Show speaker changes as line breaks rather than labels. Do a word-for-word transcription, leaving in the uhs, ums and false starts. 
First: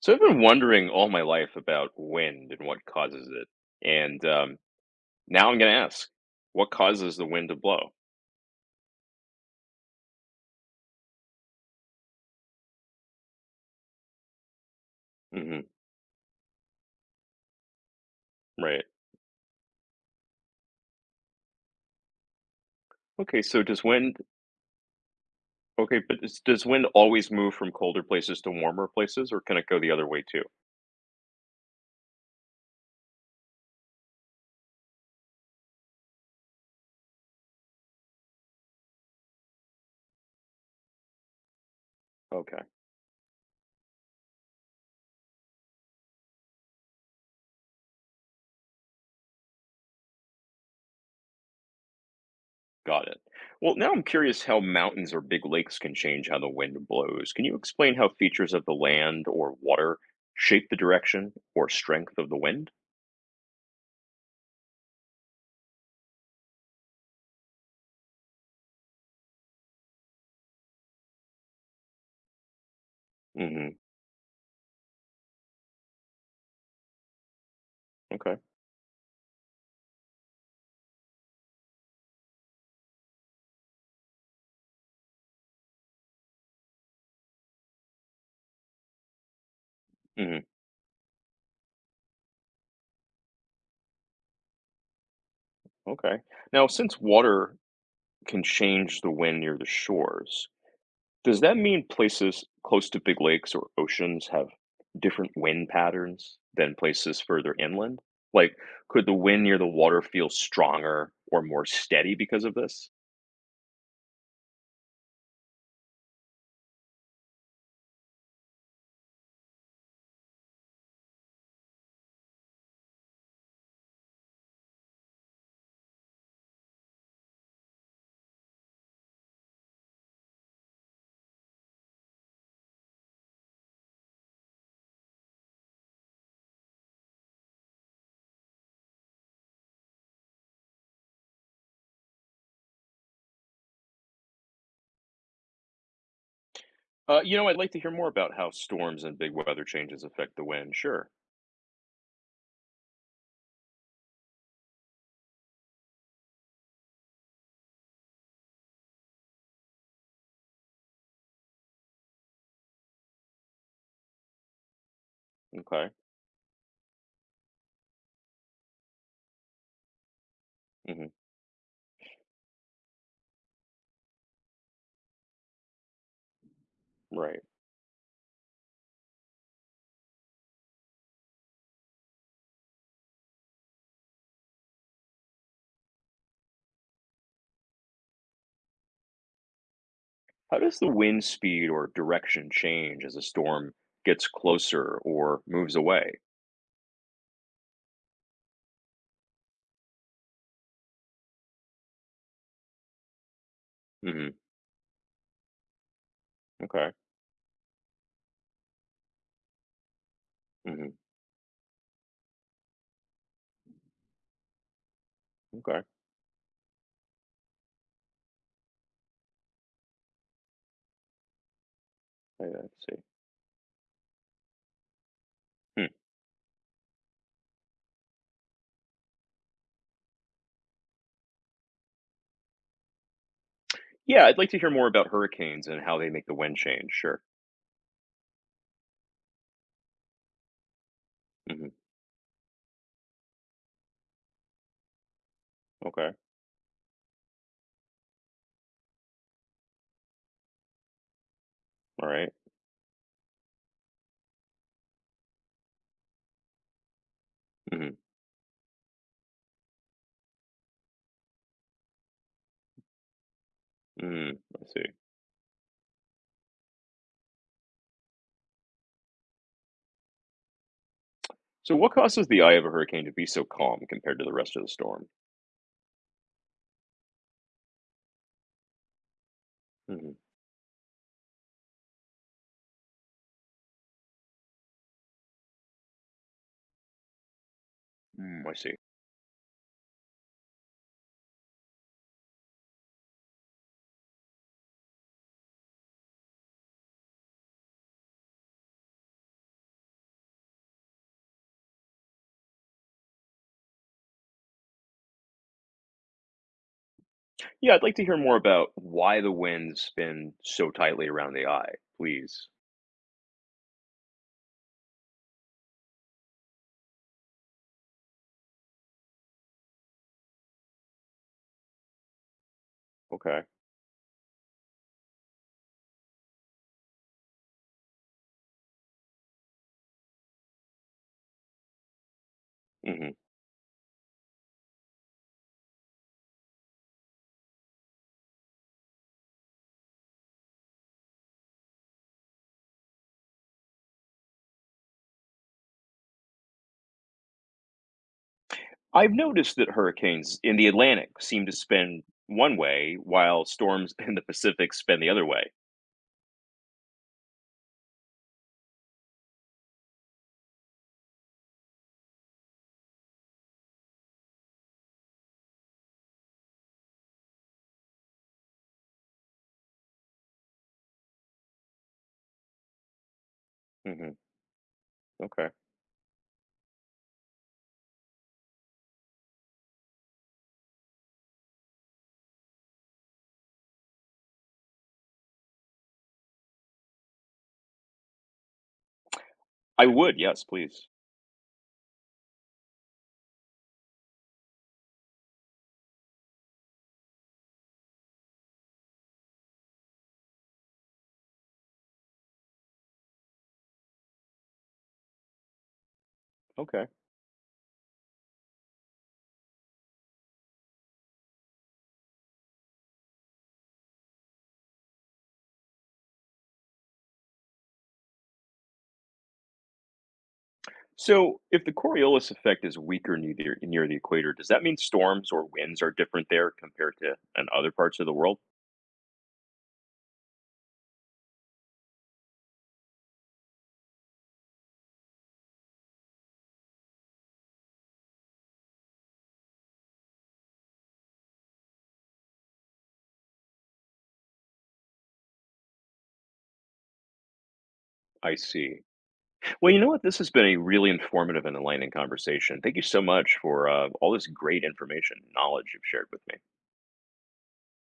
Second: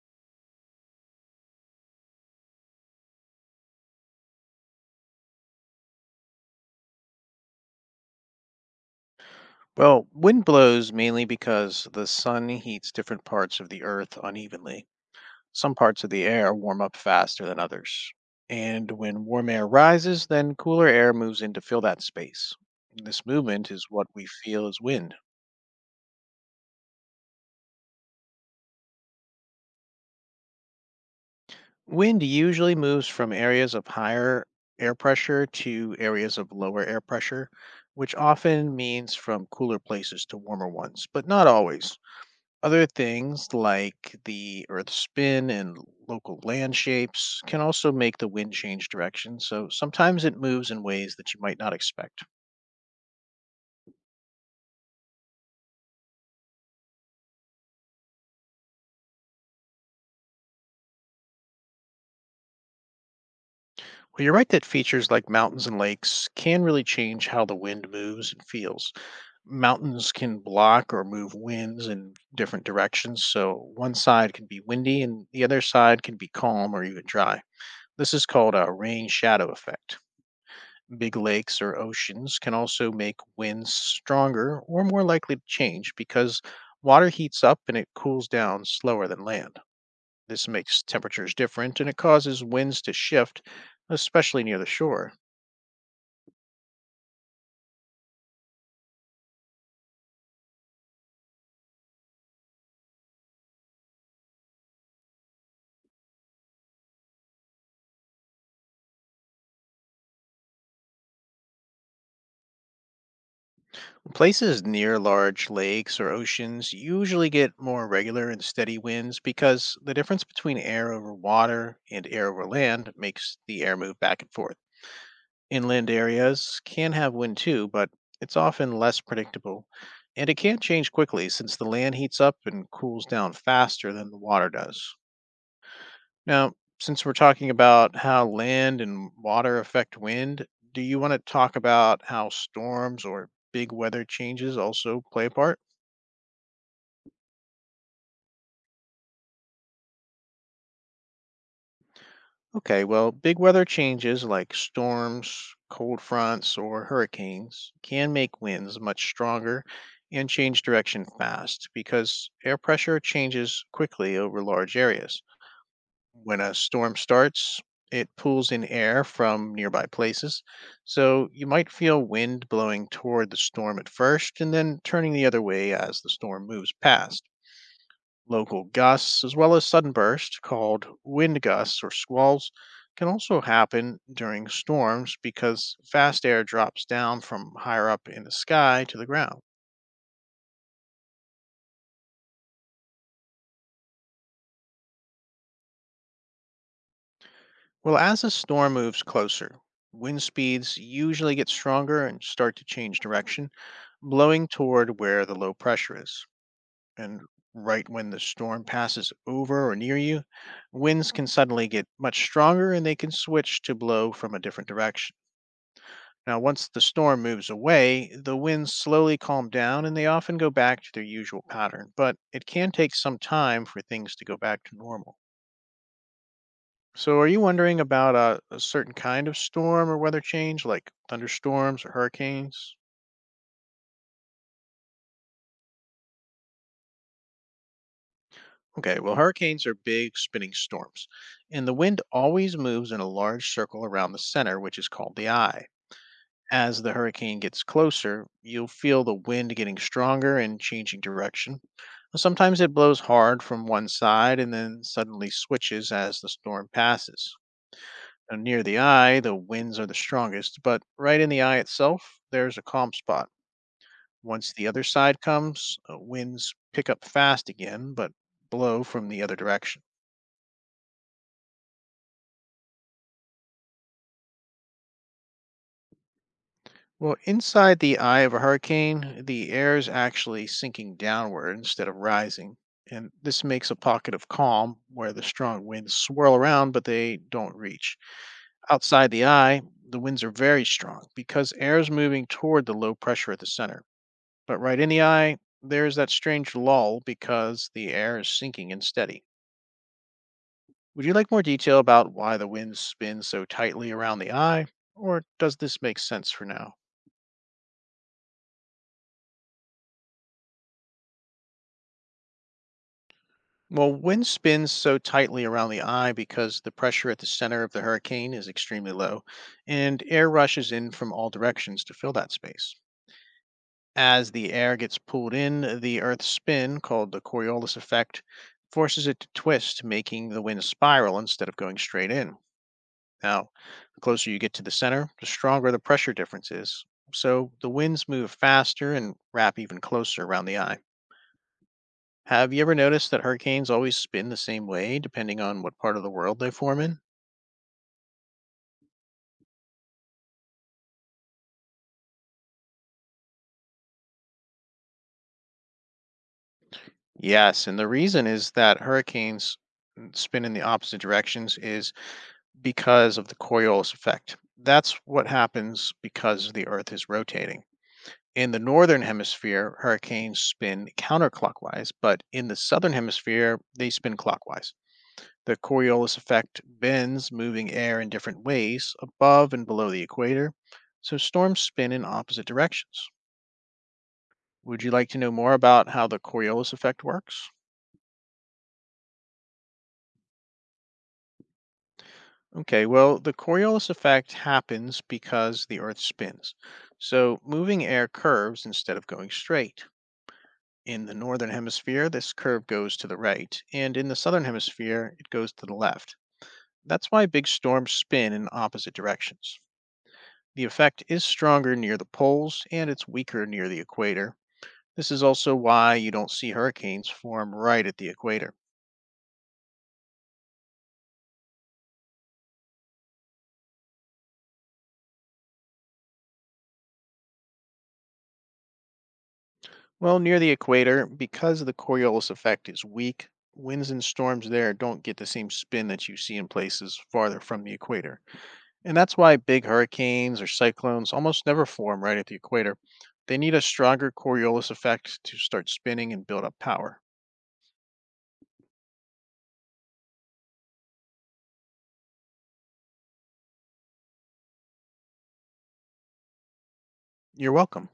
So I've been wondering all my life about wind and what causes it. And um, now I'm going to ask, what causes the wind to blow?
Well, wind blows mainly because the sun heats different parts of the earth unevenly.
Hmm.
Some parts of the air warm up faster than others.
Right.
And when warm air rises, then cooler air moves in to fill that space. This
Okay, so
movement
does
is what
wind,
we feel as wind.
okay, but is, does wind always move from colder places to warmer places, or can it go the other way too?
Wind usually moves from areas of higher air pressure to areas of lower air pressure, which often means from cooler places to warmer ones, but not always.
Okay.
Other things like the Earth's spin and local land shapes can also make the wind change direction, so sometimes it moves in ways that you might not expect.
Got it. Well, now I'm curious how mountains or big lakes can change how the wind blows. Can you explain how features of the land or water shape the direction or strength of the wind?
Well, you're right that features like mountains and lakes can really change how the wind moves and feels. Mountains can block or move winds in different directions, so
Hmm.
one side can be windy and the other side can be calm or even dry. This is
Okay.
called a rain shadow effect. Big lakes or oceans can also make winds stronger or more likely to change because water heats up and it cools down slower than land.
Hmm.
This makes temperatures different and it causes winds to shift, especially near the shore.
Okay. Now, since water can change the wind near the shores. Does that mean places close to big lakes or oceans have different wind patterns than places further inland? Like, could the wind near the water feel stronger or more steady because of this?
Places near large lakes or oceans usually get more regular and steady winds because the difference between air over water and air over land makes the air move back and forth. Inland areas can have wind too, but it's often less predictable, and it can change quickly since the land heats up and cools down faster than the water does. Now, since we're talking about how land and water affect wind, do you want to talk about how storms or big weather changes also play a part?
Uh, you know, I'd like to hear more about how storms and big weather changes affect the wind. Sure.
Okay, well, big weather changes like storms, cold fronts, or hurricanes can make winds much stronger and change direction fast because air pressure changes quickly over large areas.
Okay.
When a storm starts, it pulls in air from nearby places,
Hmm.
so you might feel wind blowing toward the storm at first and then turning the other way as the storm moves past.
Right.
Local gusts, as well as sudden bursts called wind gusts or squalls, can also happen during storms because fast air drops down from higher up in the sky to the ground.
How does the wind speed or direction change as a storm gets closer or moves away?
Well, as a storm moves closer, wind speeds usually get stronger and start to change direction,
Hmm.
blowing toward where the low pressure is.
Okay.
And right when the storm passes over or near you,
Hmm.
winds can suddenly get much stronger and they can switch to blow from a different direction.
Okay.
Now, once the storm moves away, the winds slowly calm down and they often go back to their usual pattern, but
I I
it can
see.
take
Hmm.
some time for things to go back to normal. So, are you wondering about a, a certain kind of storm or weather change, like thunderstorms or hurricanes?
Yeah, I'd like to hear more about hurricanes and how they make the wind change. Sure.
Okay, well, hurricanes are big spinning storms, and the
Hmm.
wind always moves in a large circle around the center, which is called the eye.
Okay.
As the hurricane gets closer, you'll feel the wind getting stronger and changing direction.
All right.
Sometimes it blows hard from one side and then suddenly switches as the storm passes.
Mm-hmm.
Now, near the eye, the winds are the strongest, but right in the eye itself, there's a calm spot.
Mm-hmm.
Once
I
the other
see.
side comes, uh, winds pick up fast again, but blow from the other direction.
So, what causes the eye of a hurricane to be so calm compared to the rest of the storm?
Well, inside the eye of a hurricane, the air is
Hmm.
actually sinking downward instead of rising. And this makes a pocket of calm where the strong winds swirl around, but they don't reach.
Mm, I see.
Outside the eye, the winds are very strong because air is moving toward the low pressure at the center. But right in the eye, there's that strange lull because the air is sinking and steady. Would you like more detail about why the winds spin so tightly around the eye? Or does this make sense for now?
Yeah, I'd like to hear more about why the winds spin so tightly around the eye, please.
Well, wind spins so tightly around the eye because the pressure at the center of the hurricane is extremely low, and air rushes in from all directions to fill that space.
Okay.
As the air gets pulled in, the Earth's spin, called the Coriolis effect, forces it to twist, making the wind spiral instead of going straight in.
Hmm.
Now, the closer you get to the center, the stronger the pressure difference is. So the winds move faster and wrap even closer around the eye. Have you ever noticed that hurricanes always spin the same way depending on what part of the world they form in?
I've noticed that hurricanes in the Atlantic seem to spin one way, while storms in the Pacific spin the other way.
Yes, and the reason is that hurricanes n- spin in the opposite directions is because of the Coriolis effect. That's what happens because the Earth is rotating. In the northern hemisphere, hurricanes spin counterclockwise, but in the southern hemisphere, they
Hmm.
spin clockwise.
Okay.
The Coriolis effect bends moving air in different ways above and below the equator, so storms spin in opposite directions. Would you like to know more about how the Coriolis effect works?
I would, yes, please.
Okay, well, the Coriolis effect happens because the Earth spins. So moving air curves instead of going straight. In the northern hemisphere, this curve goes to the right, and in the southern hemisphere, it goes to the left.
Okay.
That's why big storms spin in opposite directions. The effect is stronger near the poles and it's weaker near the equator. This is also why you don't see hurricanes form right at the equator.
So, if the Coriolis effect is weaker near the, near the, equator, does that mean storms or winds are different there compared to in other parts of the world?
Well, near the equator, because the Coriolis effect is weak, winds and storms there don't get the same spin that you see in places farther from the equator. And that's why big hurricanes or cyclones almost never form right at the equator. They need a stronger Coriolis effect to start spinning and build up power.
I see. Well, you know what? This has been a really informative and enlightening conversation. Thank you so much for uh, all this great information, and knowledge you've shared with me.
You're welcome.